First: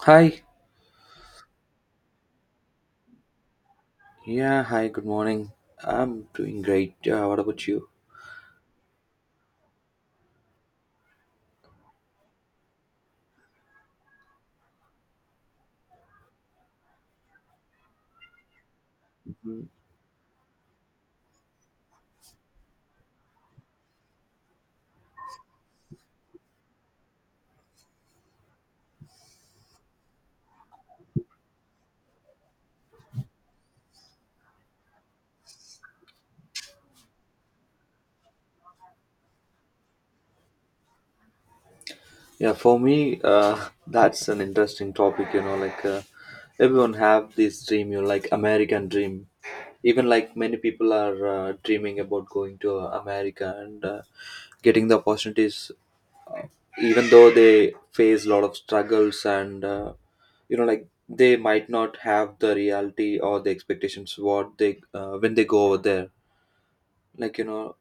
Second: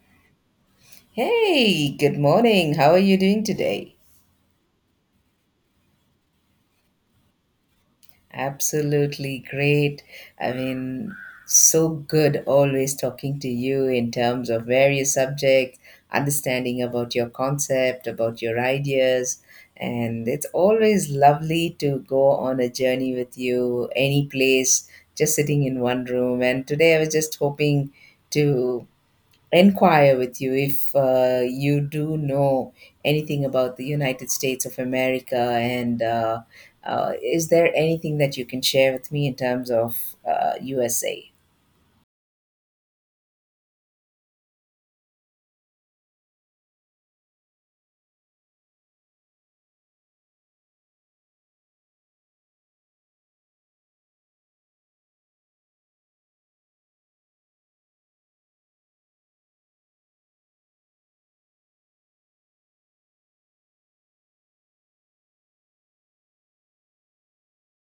Hi. Hey, good morning. How are you doing today? Yeah, hi, good morning. I'm doing great. What about you? Absolutely great. I mean, so good always talking to you in terms of various subjects, understanding about your concept, about your ideas. Mhm. And it's always lovely to go on a journey with you, any place, just sitting in one room. And today I was just hoping to inquire with you if you do know anything about the United States of America and is there anything that you can share with me in terms of USA? Yeah, for me, that's an interesting topic, like everyone have this dream, like American dream. Even like many people are dreaming about going to America and getting the opportunities, uh, even though they face a lot of struggles and like they might not have the reality or the expectations what they when they go over there, like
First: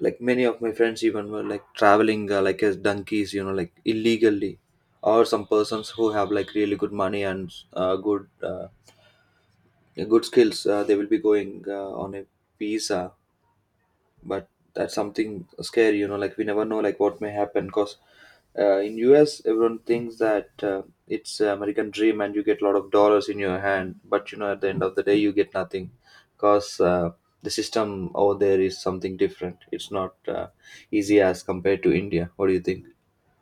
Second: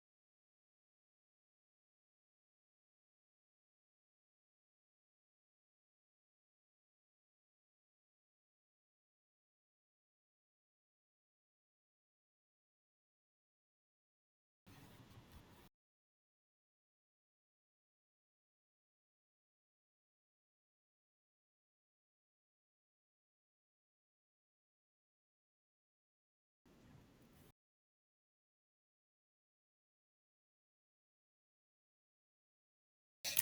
like many of my friends even were like traveling like as donkeys, like illegally, or some persons who have like really good money and good skills, they will be going on a visa. But that's something scary, like we never know like what may happen, because in US everyone thinks that it's American dream and you get a lot of dollars in your hand, but at the end of the day you get nothing, because the system over there is something different. It's not easy as compared to India. What do you think?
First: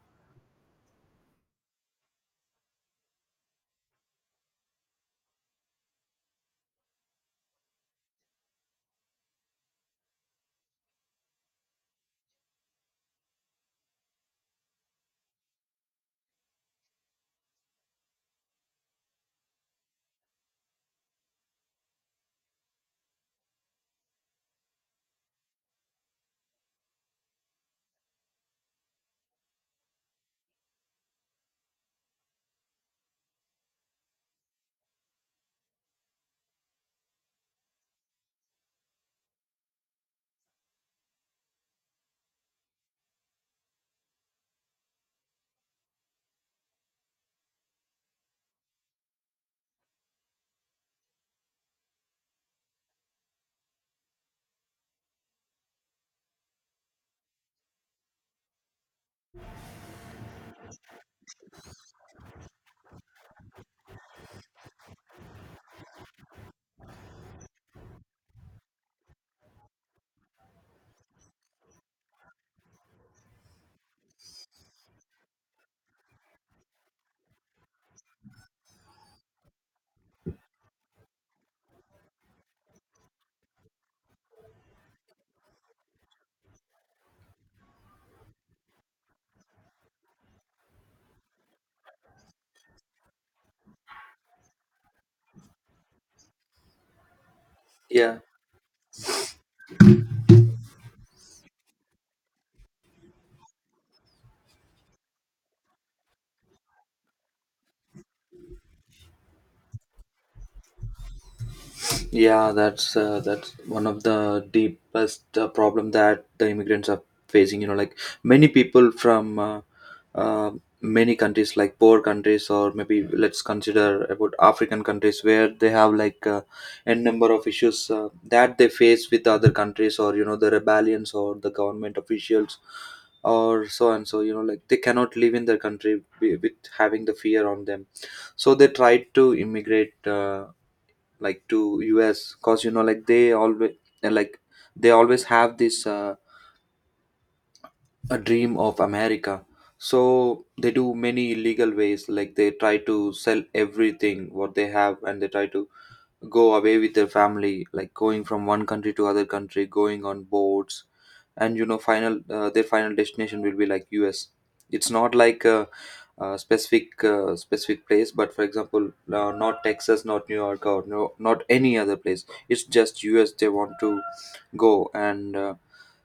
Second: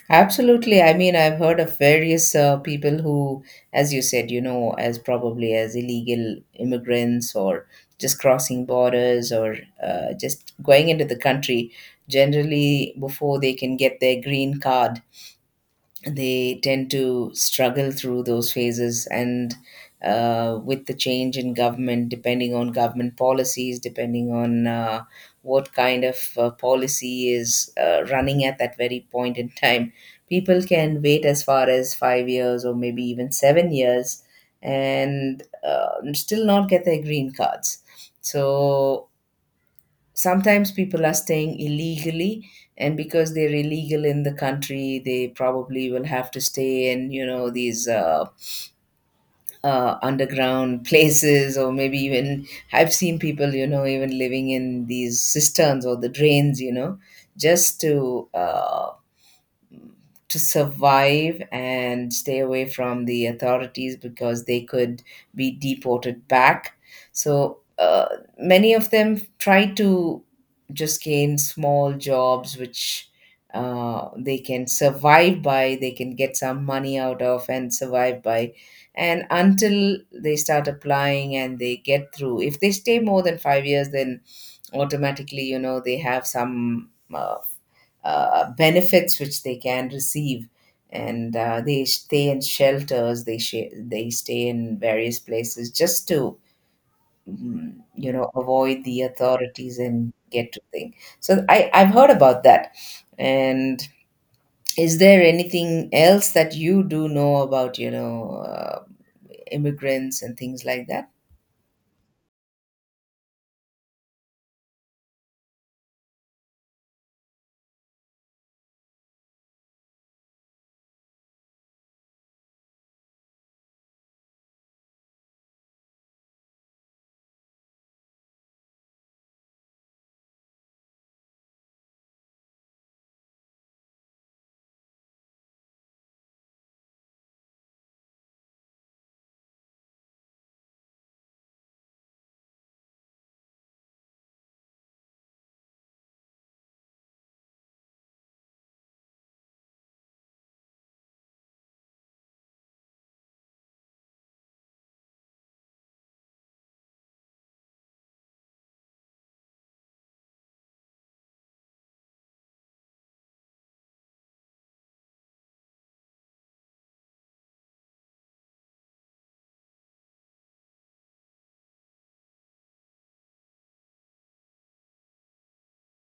Absolutely. I mean, I've heard of various people who, as you said, you know, as probably as illegal immigrants or just crossing borders or just going into the country, generally before they can get their green card, they tend to struggle through those phases and with the change in government, depending on government policies, depending on what kind of policy is running at that very point in time. People can wait as far as 5 years or maybe even 7 years and still not get their green cards. So sometimes people are staying illegally, and because they're illegal in the country, they probably will have to stay in, you know, these underground places or maybe even, I've seen people, you know, even living in these cisterns or the drains, you know, just to survive and stay away from the authorities because they could be deported back. So many of them try to just gain small jobs which they can survive by, they can get some money out of and survive by. And until they start applying and they get through, if they stay more than 5 years, then automatically, you know, they have some benefits which they can receive, and they stay in shelters, they they stay in various places just to you Yeah. know, avoid the authorities and get to thing. So I've heard about that. And is there anything else that you do know about, you know, immigrants and things like that? Yeah, that's one of the deepest problem that the immigrants are facing. You know, like many people from uh, many countries, like poor countries, or maybe let's consider about African countries where they have like n number of issues that they face with other countries, or the rebellions or the government officials, or so and so. You know, like they cannot live in their country with having the fear on them, so they try to immigrate. Like to US, cause like like they always have this a dream of America. So they do many illegal ways, like they try to sell everything what they have and they try to go away with their family, like going from one country to other country, going on boats, and final their final destination will be like US. It's not like a specific place, but for example, not Texas, not New York, or no, not any other place. It's just US they want to go. And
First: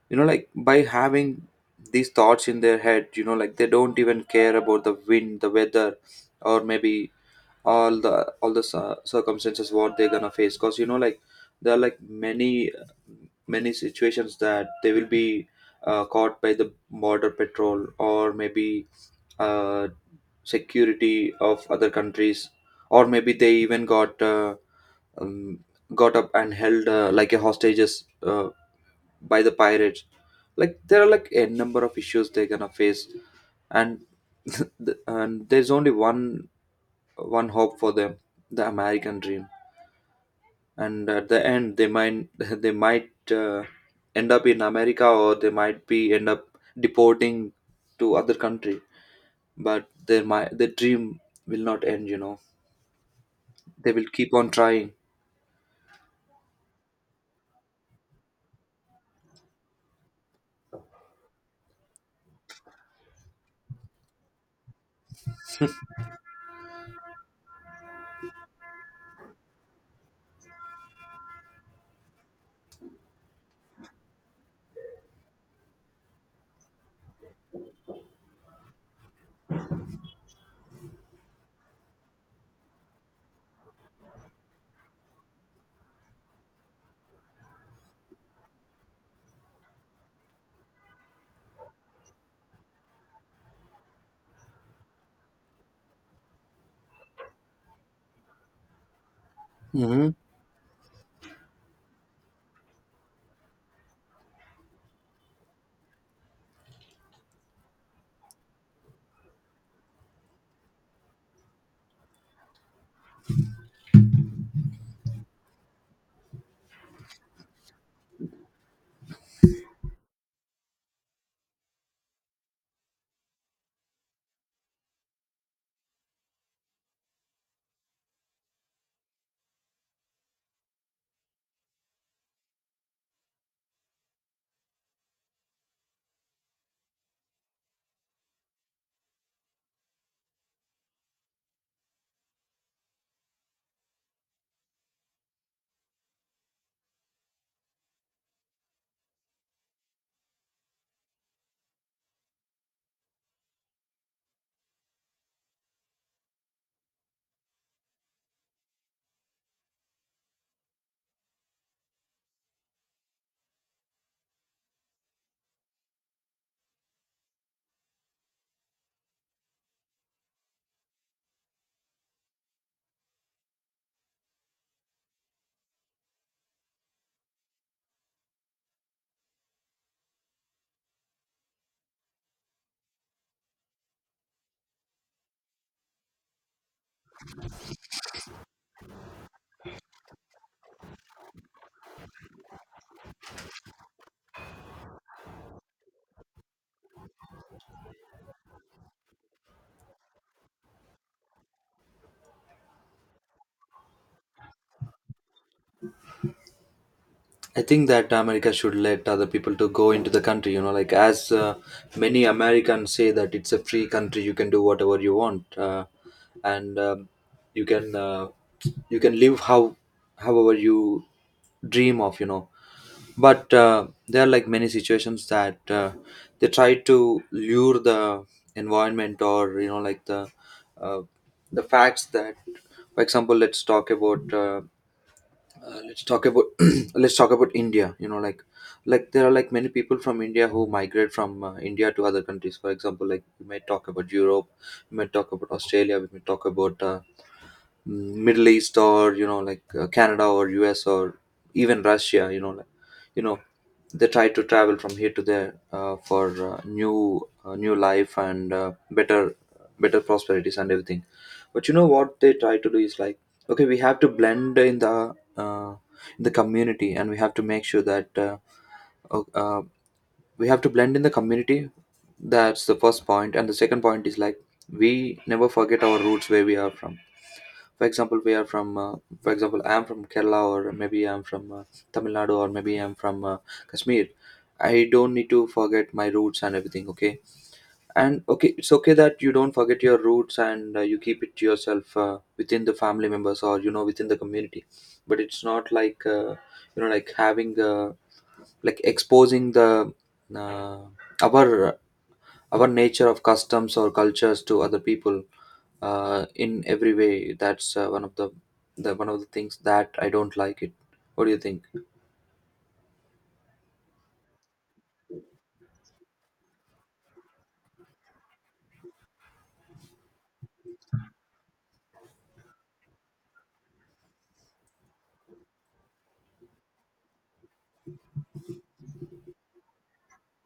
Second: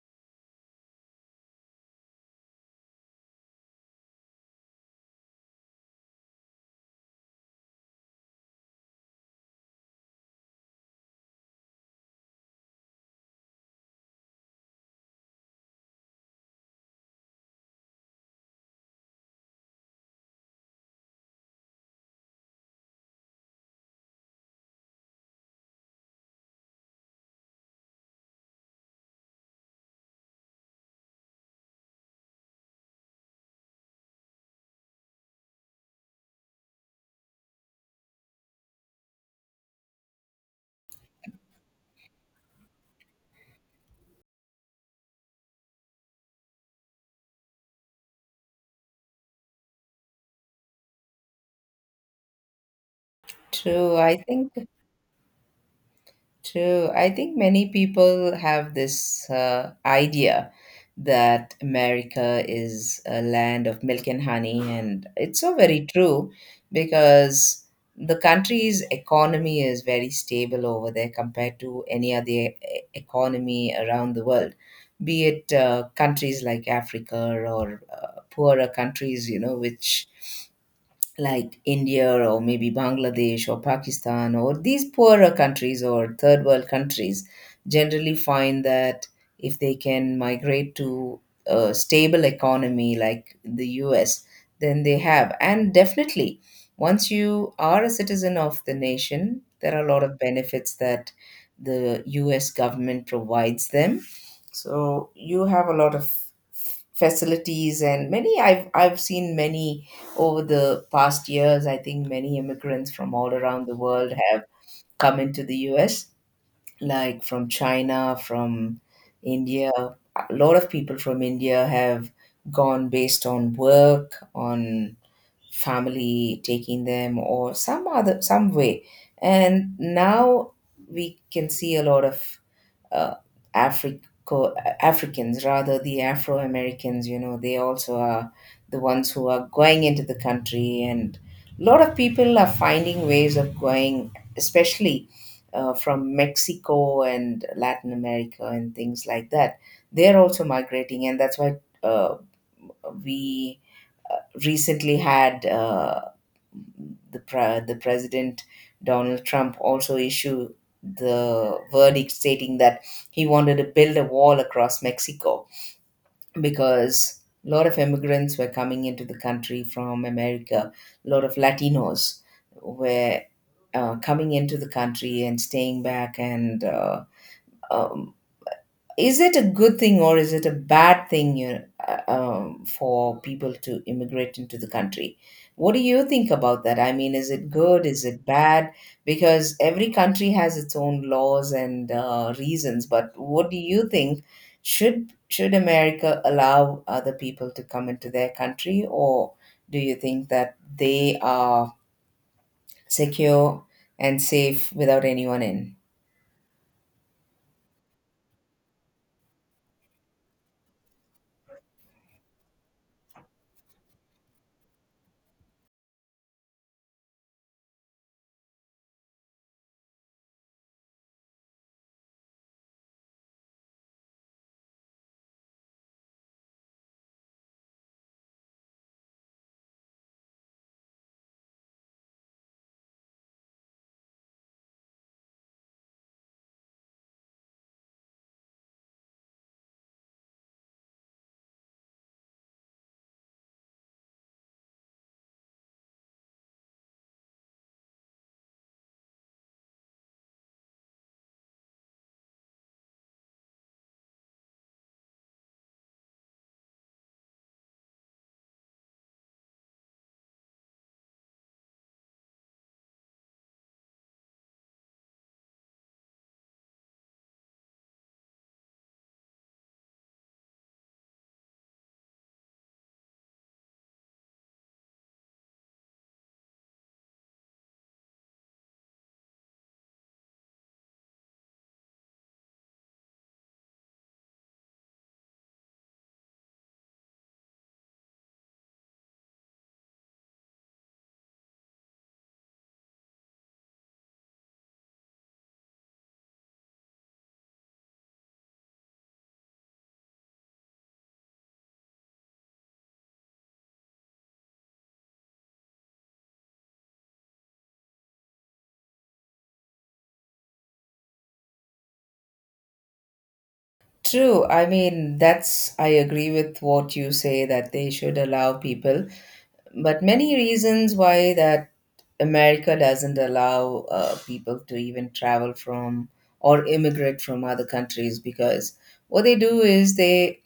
like by having these thoughts in their head, like they don't even care about the wind, the weather, or maybe all the circumstances what they're gonna face, because like there are like many situations that they will be caught by the border patrol, or maybe uh, security of other countries, or maybe they even um, got up and held like a hostages by the pirates. Like there are like a number of issues they're gonna face. And and there's only one hope for them, the American dream. And at the end, they might they might end up in America, or they might be end up deporting to other country, but their dream will not end. They True, will I keep on think. trying. True. I think many people have this idea that America is a land of milk and honey, and it's so very true because the country's economy is very stable over there compared to any other economy around the world, be it countries like Africa or poorer countries, you know, which, like India or maybe Bangladesh or Pakistan or these poorer countries or third world countries, generally find that if they can migrate to a stable economy like the US, then they have. And definitely, once you are a citizen of the nation, there are a lot Mhm. of benefits that the US government provides them. So you have a lot of facilities and many, I've seen many over the past years, I think many immigrants from all around the world have come into the US, like from China, from India. A lot of people from India have gone based on work, on family taking them, or some other some way. And now we can see a lot of uh, Africo Africans, rather the Afro Americans, you know, they also are the ones who are going into the country, and a lot of people are finding ways of going, especially from Mexico and Latin America and things like that. They're also migrating, and that's why uh, we recently had. The the president Donald Trump also issued the verdict stating that he wanted to build a wall across Mexico because a lot of immigrants were coming into the country from America. A lot of Latinos were coming into the country and staying back, and um, is it a good thing or is it a bad thing, you for people to immigrate into the country? What do you think about that? I mean, is it good? Is it bad? Because every country has its own laws and reasons. But what do you think? Should America allow other people to come into their country, or do you think that they are secure and safe without anyone in? I think that America should let other people to go into the country. You know, like as many Americans say that it's a free country. You can do whatever you want, and you can uh, you can live however you dream of. But there are like many situations that they try to lure the environment, or like uh, the facts that, for example, let's talk about. Let's talk about let's talk about India. Like there are like many people from India who migrate from India to other countries. For example, like we may talk about Europe, we may talk about Australia, we may talk about Middle East, or like Canada or US, or even Russia. Like you know they try to travel from here to there for new life and better prosperities and everything. But what they try to do is like, okay, we have to blend in the community. And we have to make sure that o- uh, we have to blend in the community. That's the first point. And the second point is like, we never forget our roots where we are from. For example, we are from, for example, I'm from Kerala, or maybe I'm from Tamil Nadu, or maybe I'm from Kashmir. I don't need to forget my roots and everything. Okay, and okay, it's okay that you don't forget your roots and you keep it to yourself, within the family members, or within the community. But it's not like, like having, like exposing the uh, our our nature of customs or cultures to other people in every way. That's one of the things that I don't like it. What do you think? True. I mean, that's, I agree with what you say that they should allow people, but many reasons why that America doesn't allow people to even travel from or immigrate from other countries, because what they do is they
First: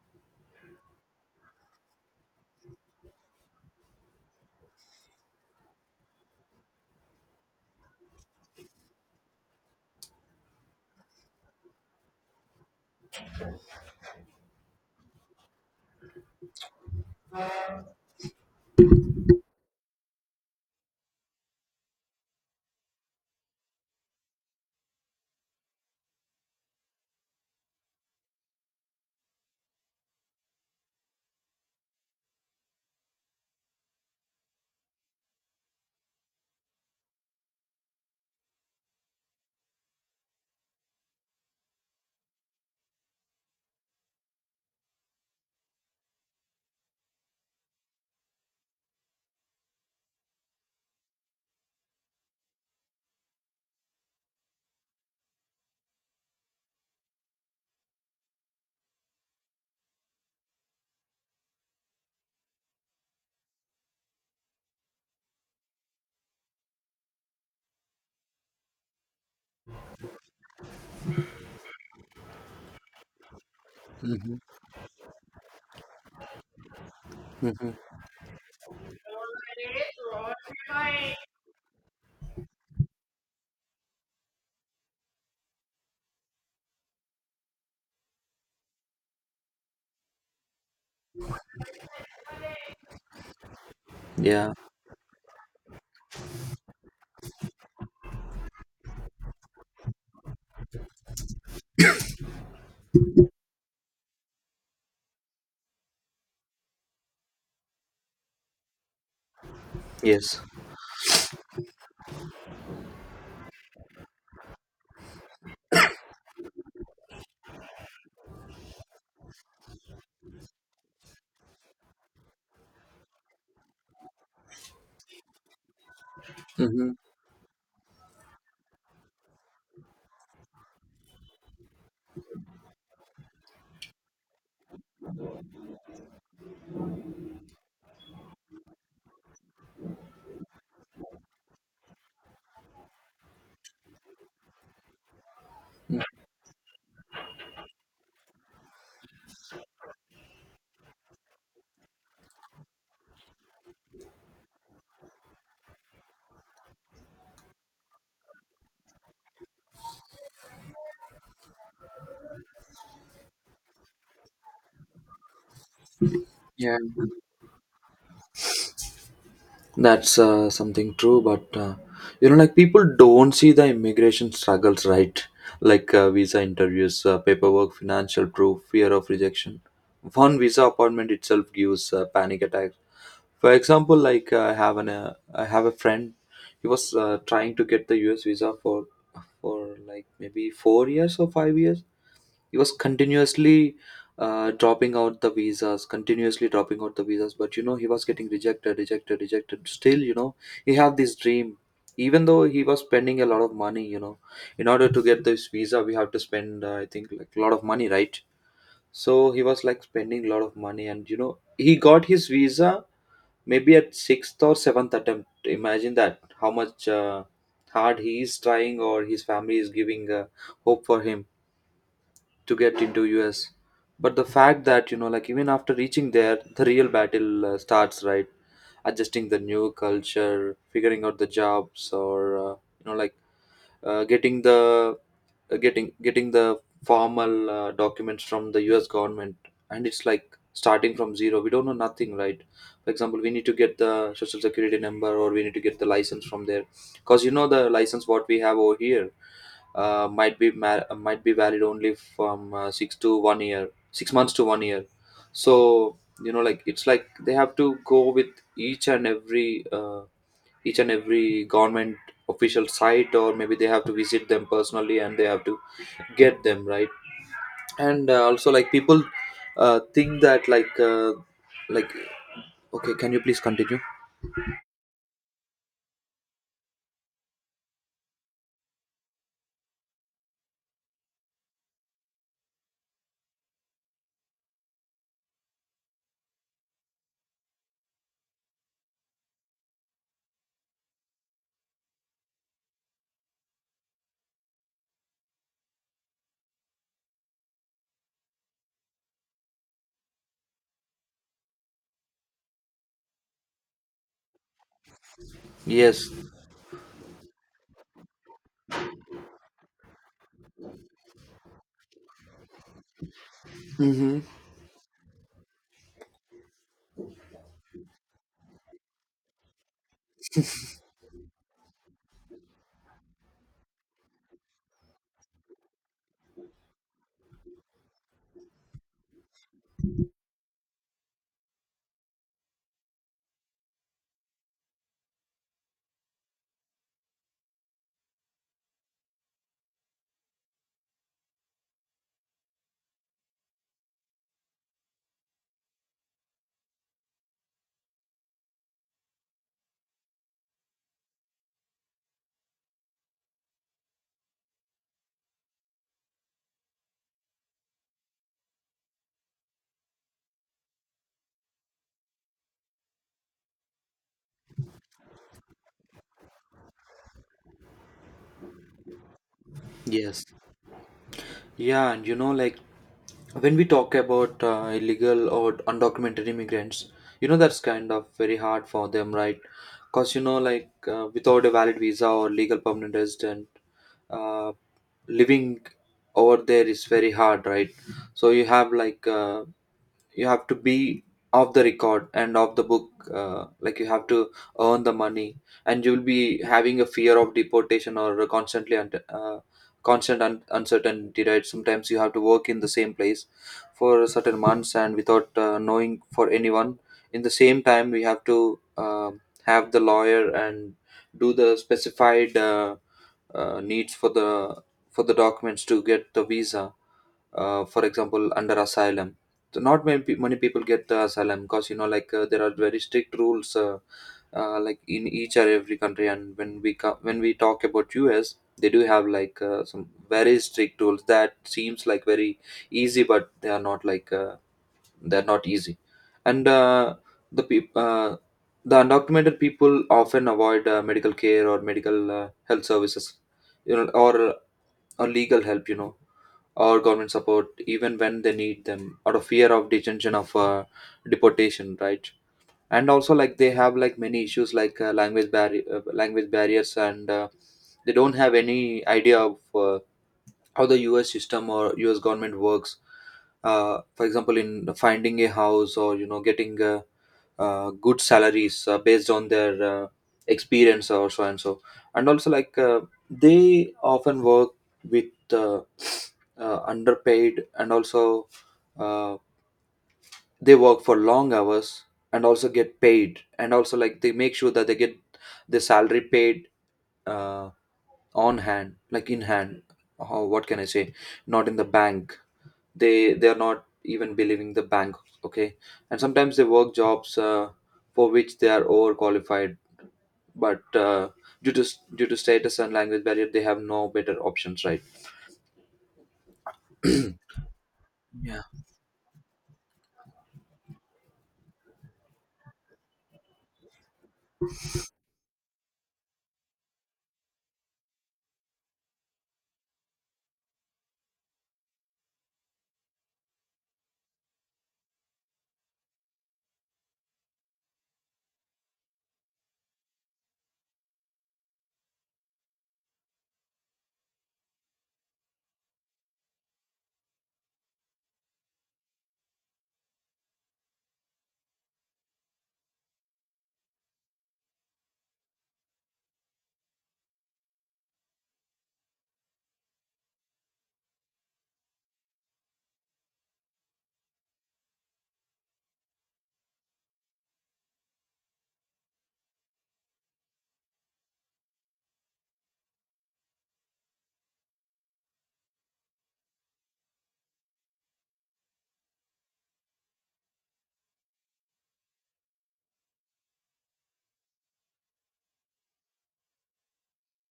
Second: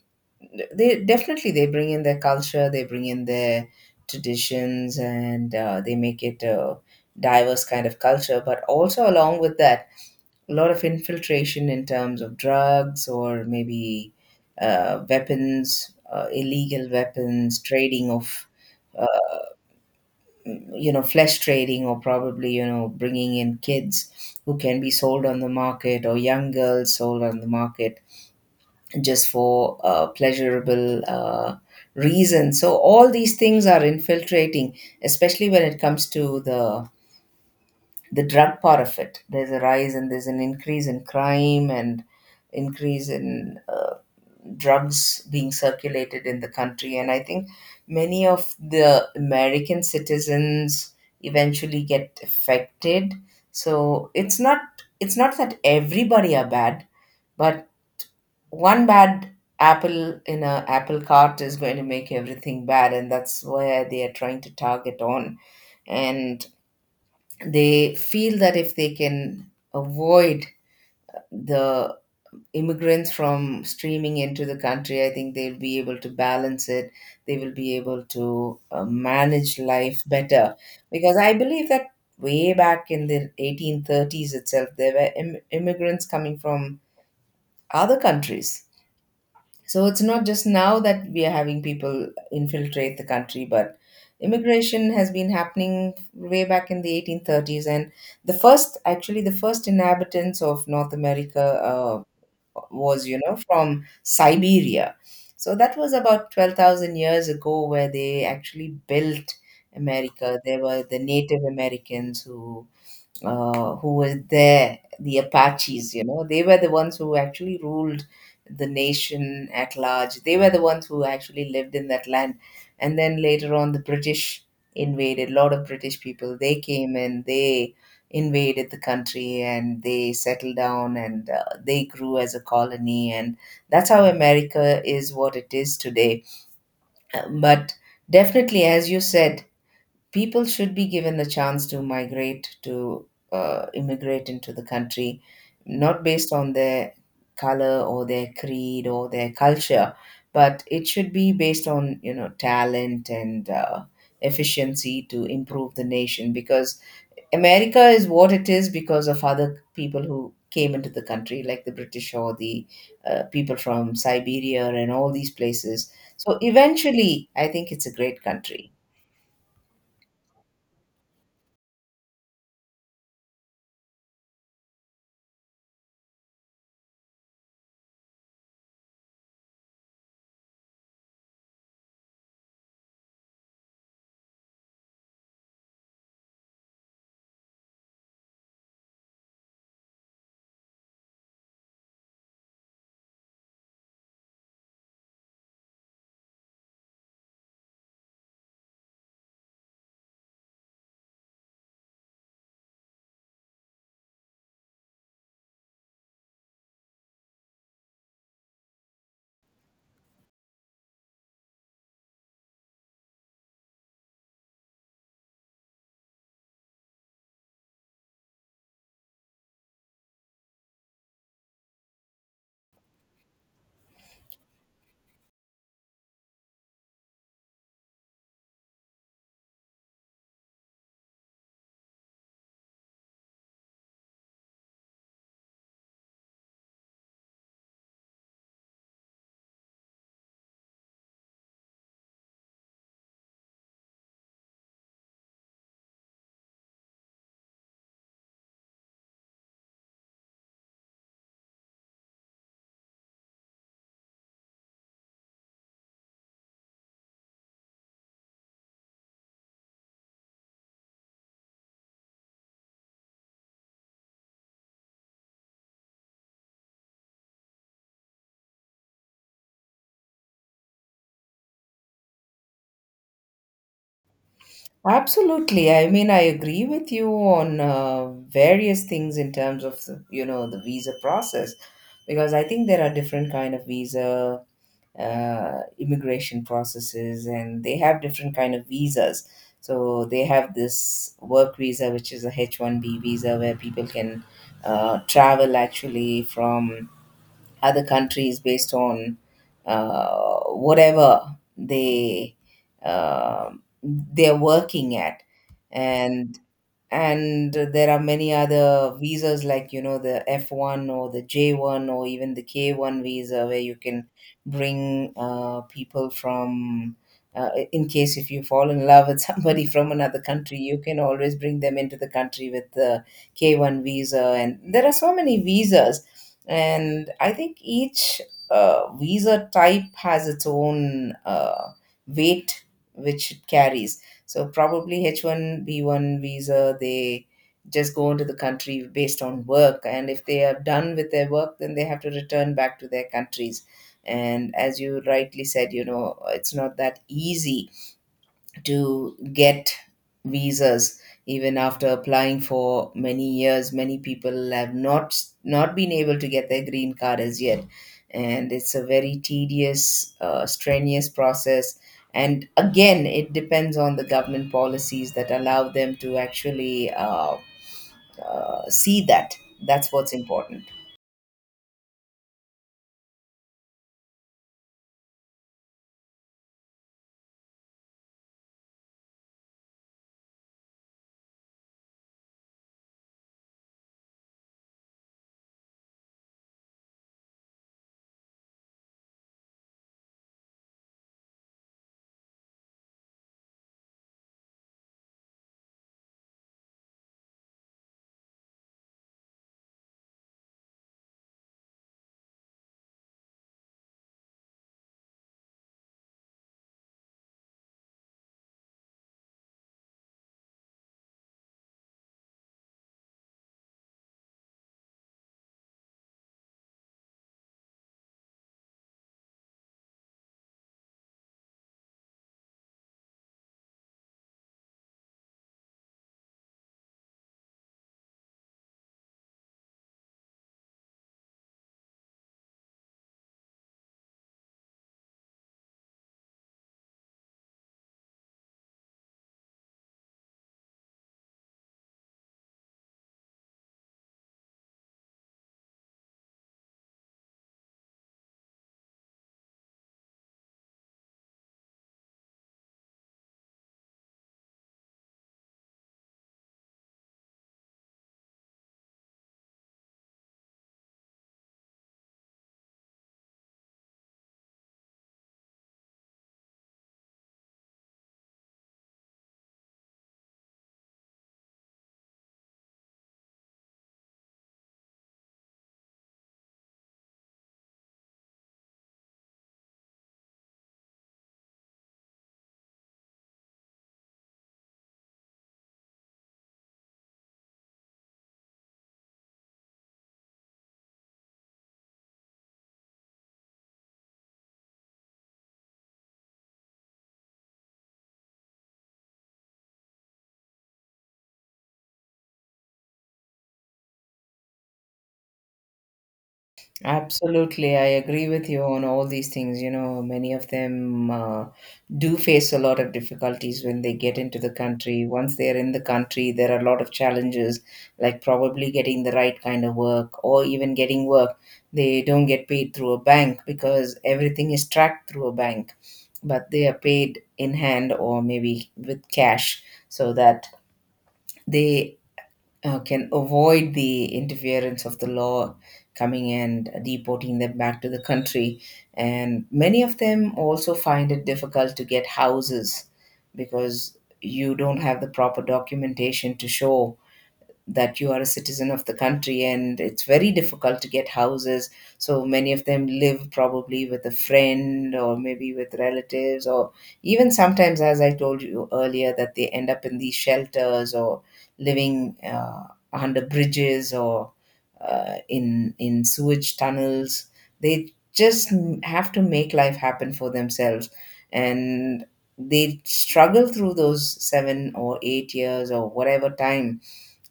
they definitely they bring in their culture, they bring in their traditions, and they make it a diverse kind of culture. But also along with that, a lot of infiltration in terms of drugs or maybe weapons, illegal weapons, trading of, uh, you know, flesh trading, or probably, you know, bringing in kids who can be sold on the market or young girls sold on the market just for pleasurable reasons. So, all these things are infiltrating, especially when it comes to the drug part of it. There's a rise and there's an increase in crime and increase in drugs being circulated in the country. And I think many of the American citizens eventually get affected. So it's not that everybody are bad, but one bad apple in a apple cart is going to make everything bad, and that's where they are trying to target on. And they feel that if they can avoid the immigrants from streaming into the Hmm. country, I think they'll be able to balance it. They will Hmm. be able to manage life better. Because I believe that way back in the 1830s itself, there were immigrants coming from other countries. So it's not just now that we are having people infiltrate the country, but Yeah. immigration has been happening way back in the 1830s. And the first, actually, the first inhabitants of North America was, you know, from Siberia. So that was about 12,000 years ago where they actually built America. Yes. There were the Native Americans who was there, the Apaches, you know, they were the ones who actually ruled the nation at large. They were the ones who actually lived in that land. And then later on, the British invaded, a lot of British people, they Hmm. came and they invaded the country and they settled down, and they grew as a colony. And that's how America is what it is today. But definitely, as you said, people should be given the chance to migrate to immigrate into the country not based on their color or their creed or their culture, but it should be based on, you know, talent and efficiency to improve the nation, because America is what it is because of other people who came into the country, like the British or the people from Siberia and all these places. So Yeah. eventually I think it's a great country. That's something true, but like people don't see the immigration struggles, right? Like visa interviews, paperwork, financial proof, fear of rejection. One visa appointment itself gives panic attacks. For example, like I have a friend. He was trying to get the U.S. visa for like maybe 4 years or 5 years. He was continuously dropping out the visas, continuously dropping out the visas. But he was getting rejected, rejected, rejected. Still, he had this dream. Even though he was spending a lot of money, in order to get this visa, we have to spend, I think, like a lot of money, right? So he was like spending a lot of money, and he got his visa maybe at sixth or seventh attempt. Imagine that how much hard he is trying, or his family is giving hope for him to get into US. But the fact that like even after reaching there, the real battle starts, right? Adjusting the new culture, figuring out the jobs, or like uh, getting the getting the formal documents from the US government. And it's like starting from zero, we don't know nothing, right? For example, we need to get the social security number, or we need to get the license from there, because the license what we have over here might be valid only from 6 to 1 year, 6 months to 1 year. So like it's like they have to go with each and every uh, each and every government official site, or maybe they have to visit them personally and they have to get them, right? And also like people think that like like, okay, can you please continue? Absolutely. I mean, I agree with you on various things in terms of the, you know, the visa process, because I think there are different kind of visa uh, immigration processes, and they have different kind of visas. So they have this work visa, which is a H1B visa, where people can travel actually from other countries based on whatever they they're working at, Yes. and and there are many other visas, like, you know, the F1 or the J1 or even the K1 visa, where you can Mm-hmm. bring people from in case if you fall in love with somebody from another country, you can always bring them into the country with the K1 visa. And there are so many visas, and I think each visa type has its own weight which it carries. So probably H1B1 visa, they just go into the country based on work. And if they are done with their work, then they have to return back to their countries. And as you rightly said, you know, it's not that easy to get visas. Even after applying for many years, many people have not been able to get their green card as yet, and it's a very tedious, strenuous process. And again, it depends on the government policies that allow them to actually see that that's what's Yes. important. Yeah, and like when we talk about illegal or undocumented immigrants, that's kind of very hard for them, right? Because like without a valid visa or legal permanent resident, uh, living over there is very hard, right? So you have to be off the record and off the book, like you have to earn the money, and you'll be having a fear of deportation, or a constantly, and constant uncertainty, right? Sometimes you have to work in the same place for certain months and without knowing for anyone. In the same time, we have to have the lawyer and do the specified needs for the documents to get the visa, for example, under asylum. So not many people get the asylum, because like there are very strict rules like in each or every country, and when we when we talk about US, they do have like some very strict rules that seems like very easy, but they're not easy. And the peop uh, the undocumented people often avoid medical care or medical health services, or legal help, or government support, even when they need them, out of fear of detention, of deportation, right? And also like they have like many issues, like language barriers, and they don't have any idea of how the US system or US government works. Uh, for example, in finding a house, or getting good salaries based on their experience, or so and so. And also like they often work with underpaid, and also uh, they work for long hours and also get paid, and also like they make sure that they get the salary paid, uh, on hand, like in hand. How, what can I say? Not in the bank. They are not even believing the bank. Okay. And sometimes they work jobs for which they are overqualified, but due to due to status and language barrier they have no better options, right? Absolutely, I agree Yeah. with you on all these things. You know, many of them do face a lot of difficulties when they get into the country. Once they're in the country, there are a lot of challenges, like probably getting the right kind of work or even getting work. They don't get paid through a bank because everything is tracked through a bank, but they are paid in hand or maybe with cash, so that they can avoid the interference of the law coming and deporting them back to the country. And many of them also find it difficult to get houses because you don't have the proper documentation to show that you are a citizen of the country and it's very difficult to get houses. So many of them live probably with a friend or maybe with relatives, or even sometimes, as I told you earlier, that they end up in these shelters or living under bridges or in sewage tunnels. They just have to make life happen for themselves, and they struggle through those 7 or 8 years or whatever time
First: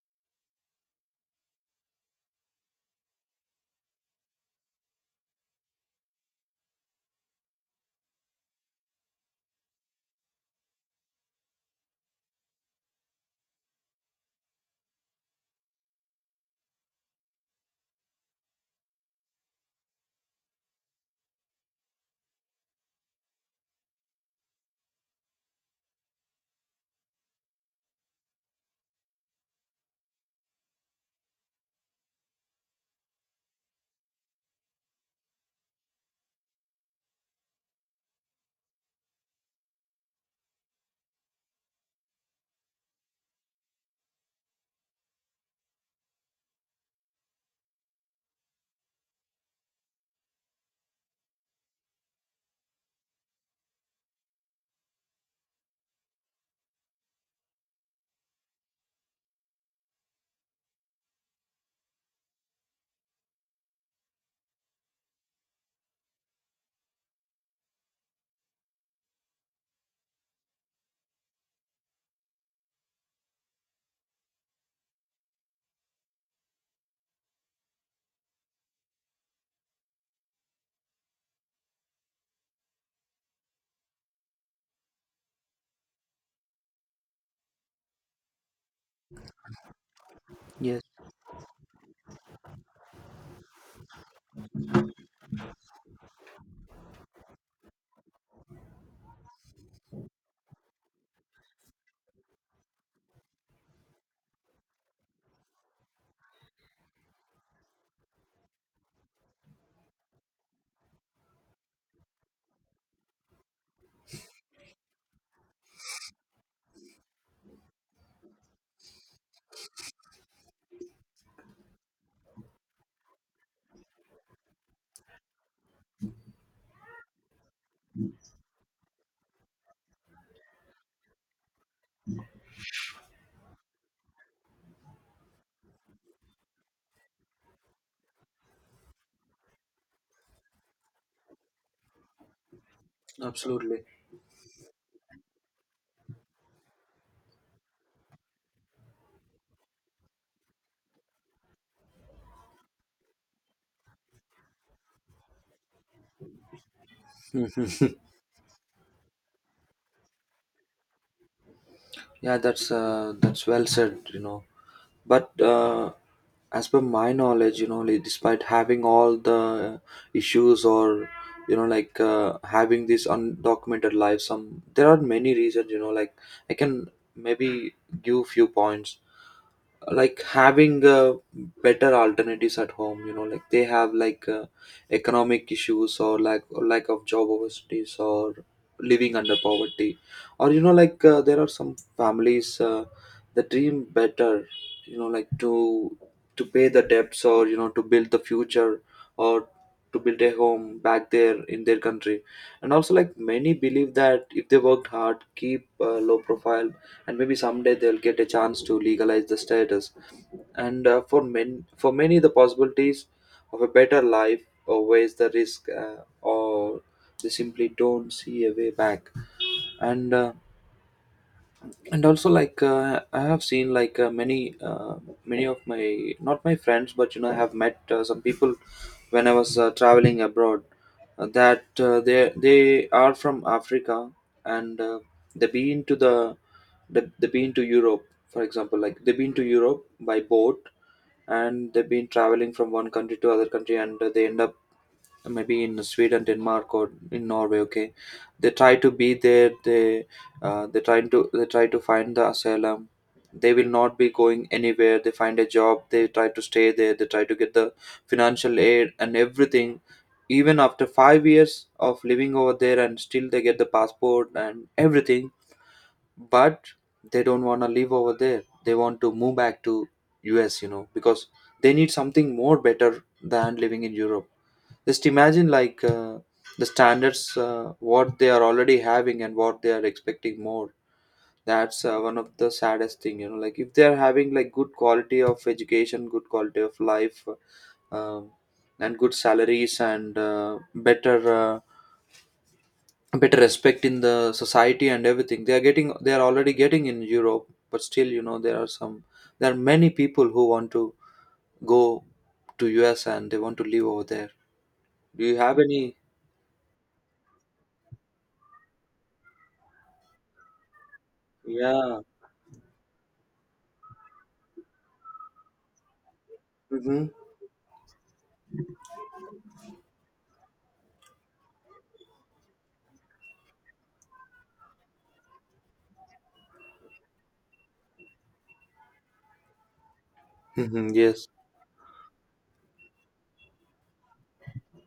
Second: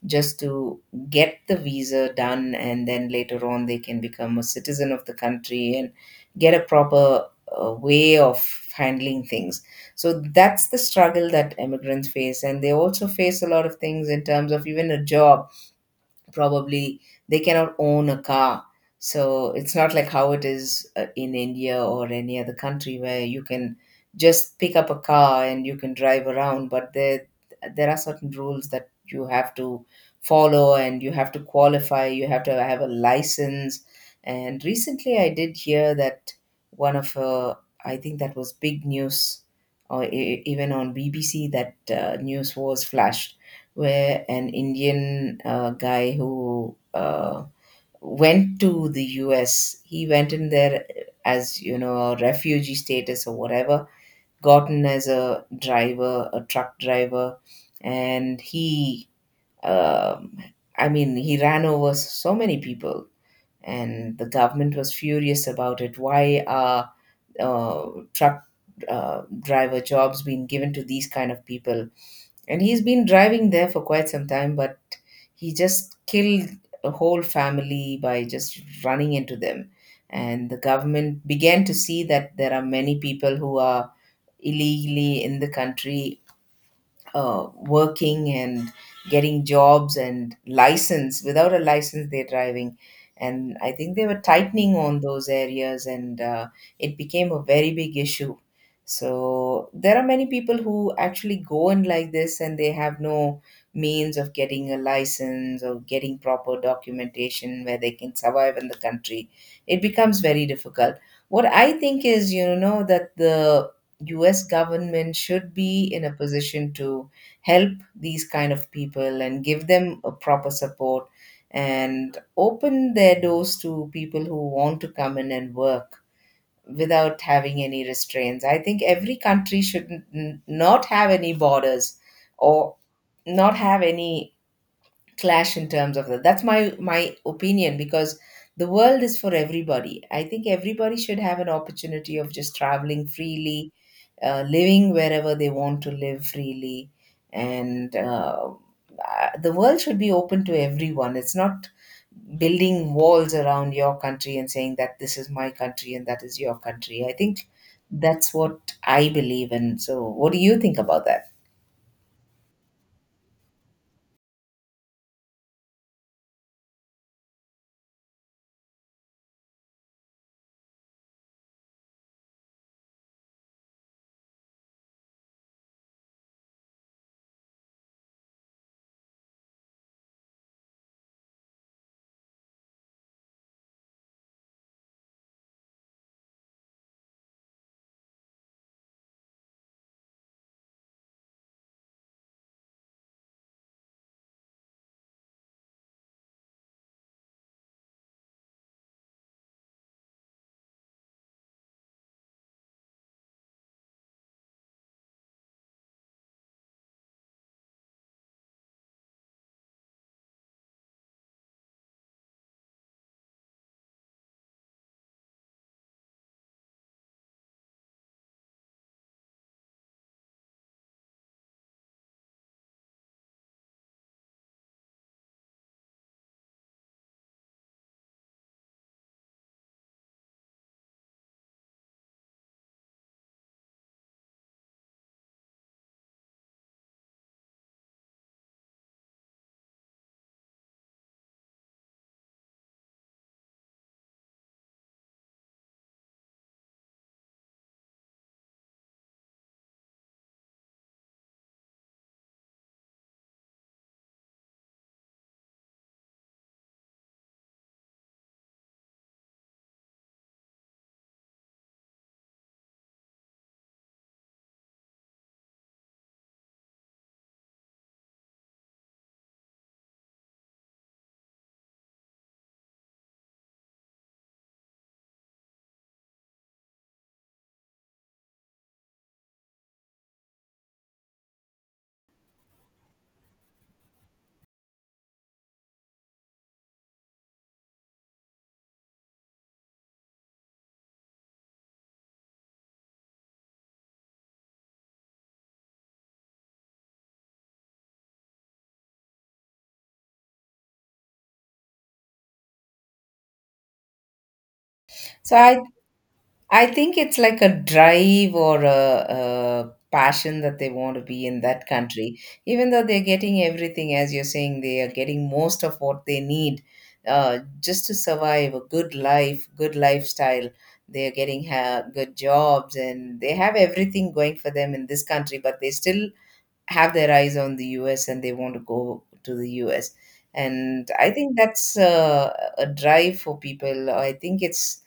just to get the visa done, and then later on they can become a citizen of the country and get a proper way of handling things. So that's the struggle that immigrants face, and they also face a lot of things in terms of even a job. Probably they cannot own a car, so it's not like how it is, in India or any other country, where you can just pick up a car and you can drive around. But there are certain rules that you have to follow, and you have to qualify, you have to have a license. And recently I did hear that one of I think that was big news, or even on BBC, that news was flashed where an Indian guy who went to the US. He went in there, as you know, a refugee status or whatever, gotten as a driver, a truck driver, and he, um, I mean, he ran over so many people. And the government was furious about it. Why are truck driver jobs being given to these kind of people? And he's been driving there for quite some time, but he just killed a whole family by just running into them. And the government began to see that there are many people who are illegally in the country, working and getting jobs and Yes. license, without a license they're driving. And I think they were tightening on those areas, and it became a very big issue. So there are many people who actually go in like this, and they have no means of getting a license or getting proper documentation where they can survive in the country. It becomes very difficult. What I think is, you know, that the US government should be in a position to help these kind of people and give them a proper support, and open their doors to people who want to come in and work without having any restraints. I think every country should not have any borders, or not have any clash in terms of that. That's my opinion, because the world is for everybody. I think everybody should have an opportunity of just traveling freely, Absolutely. Living wherever they want to live freely. And the world should be open to everyone. It's not building walls around your country and saying that this is my country and that is your country. I think Mhm. that's what I believe in. So, what do you think about that? Yeah, that's well said, you know. But as per my knowledge, you know, like, despite having all the issues, or you know like having this undocumented life, some, there are many reasons, you know. Like I can maybe give few points. Like having better alternatives at home, you know. Like they have like economic issues, or like, or lack of job opportunities, or living under poverty, or you know like there are some families that dream better, you know, like to pay the debts, or you know, to build the future, or to build a home back there in their country. And also like, many believe that if they worked hard, keep low profile, and maybe someday they'll get a chance to legalize the status. And for many the possibilities of a better life outweighs the risk, or they simply don't see a way back. and uh, and also like I have seen like many uh, many of my, not my friends, but you know, I have met some people when I was traveling abroad, that they are from africa. And They've been to the, they've been to europe. For example, like they've been to europe by boat. And they've been traveling from one country to other country, and they end up maybe in Sweden, Denmark, or in Norway. Okay, they try to be there. They, they try to, they try to find the asylum. They will not be going anywhere. They find a job. They try to stay there. They try to get the financial aid and everything. Even after 5 years of living over there, and still they get the passport and everything, but they don't want to live over there. They want to move back to US, you know, because they need something more better than living in Europe. Just imagine, like the standards, what they are already having and what they are expecting more. That's one of the saddest thing, you know. Like if they are having like good quality of education, good quality of life, um, and good salaries, and better better respect in the society and everything, they are getting, they are already getting in Europe. But still, you know, there are some, there are many people who want to go to US and they want to live over there. Do So, you have I any? I think it's like a drive or a passion that they want to be in that Yeah. country. Even though they're getting everything, as you're saying, they are getting most of what they need, Hmm. Just to survive a good life, good lifestyle. They are getting good jobs and they have everything going for them in this country, but they still have their eyes on the US and they want to go to the US. Hmm. And I Yes. think that's a drive for people. I think it's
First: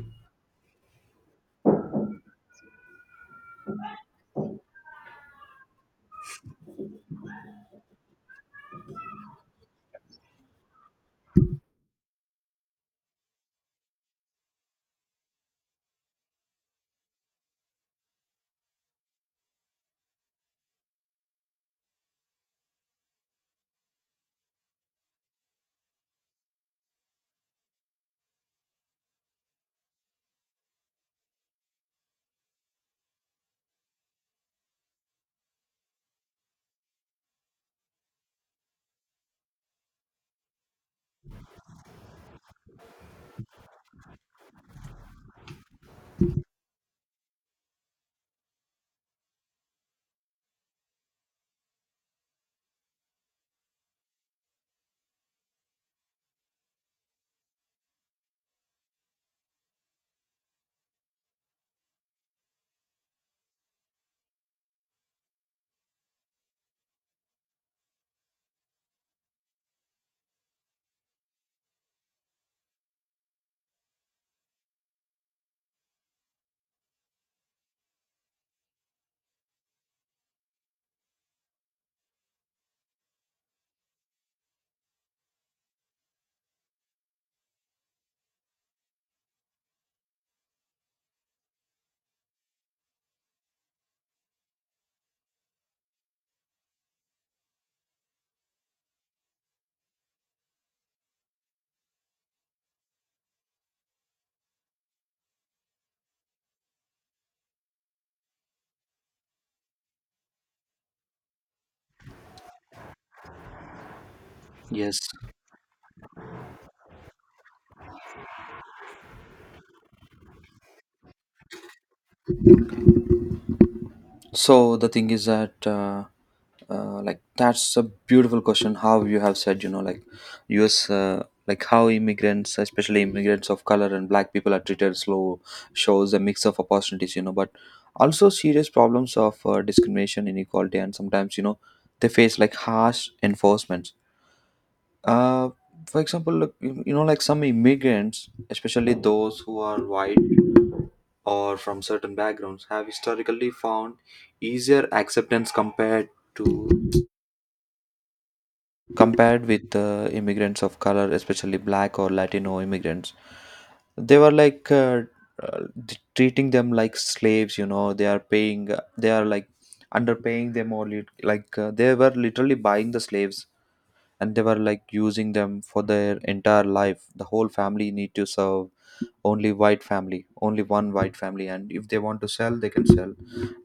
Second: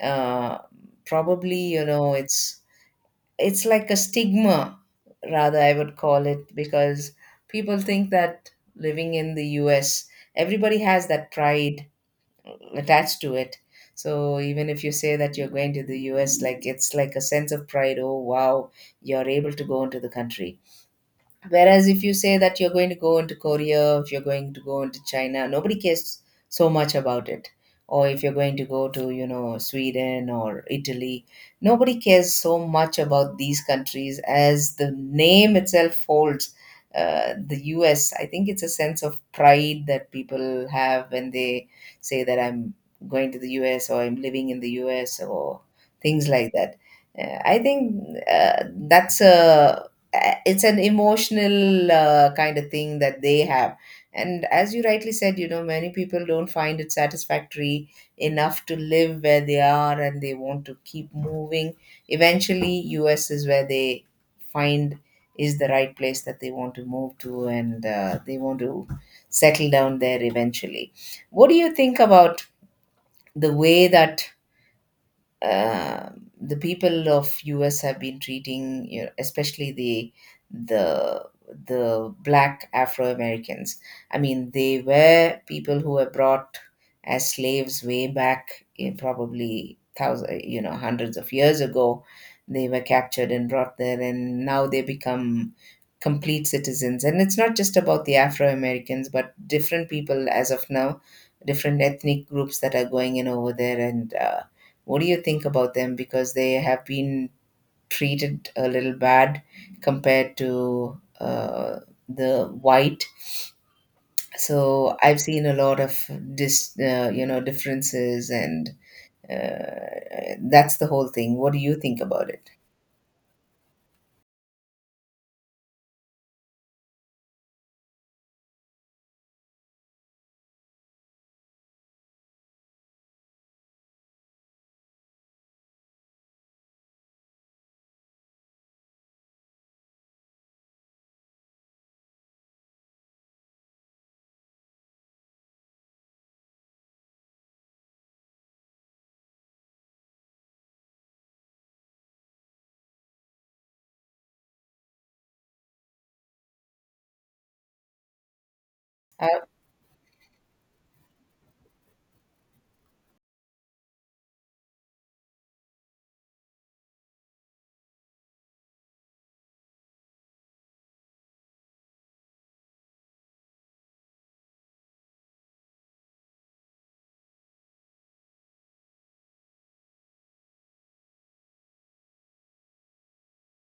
uh, probably, you know, it's like a stigma, rather, I would call it, because people think that living in the US, everybody has that pride attached to it. So even if you say that you're going to the US, like it's like a sense of pride. Oh wow, you're able to go into the country. Whereas if you say that you're going to go into Korea, if you're going to go into China, nobody cares so much about it. Or if you're going to go to, you know, Sweden or Italy, nobody cares so much about these countries as the name itself holds. The US, I think it's a sense of pride that people have when they say that I'm going to the US or I'm living in the US or things like that. I think that's a it's an emotional kind of thing that they have. And as you rightly said, you know, many people don't find it satisfactory enough to live where they are, and they want to keep moving. Eventually, US is where they find is the right place that they want to move to, and they want to settle down there eventually. What do you think about the way that the people of US have been treating, you know, especially the the black Afro Americans? I mean, they were people who were brought as slaves way back, in probably thousand, you know, hundreds of years ago. They were captured and brought there, and now they become complete citizens. And it's not just about the Afro Americans, but different people as of now, different ethnic groups that are going in over there. And what do you think about them? Because they have been treated a little bad compared to the white. So Yes. I've seen a lot of dis, you know, differences, and that's the whole thing. What do you think about it? So the thing is that like that's a beautiful question how you have said, you know. Like US, like how immigrants, especially immigrants of color and black people are treated, slow, shows a mix of opportunities, you know, but also serious problems of discrimination, inequality, and sometimes, you know, they face like harsh enforcement. uh, for example, look, you know like some immigrants, especially those who are white or from certain backgrounds, have historically found easier acceptance compared to, I, compared with immigrants of color, especially black or latino immigrants. They were like uh, treating them like slaves, you know. They are paying, they are like underpaying them, or like they were literally buying the slaves. And they were like using them for their entire life, the whole family need to serve only white family, only one white family, and if they want to sell they can sell. And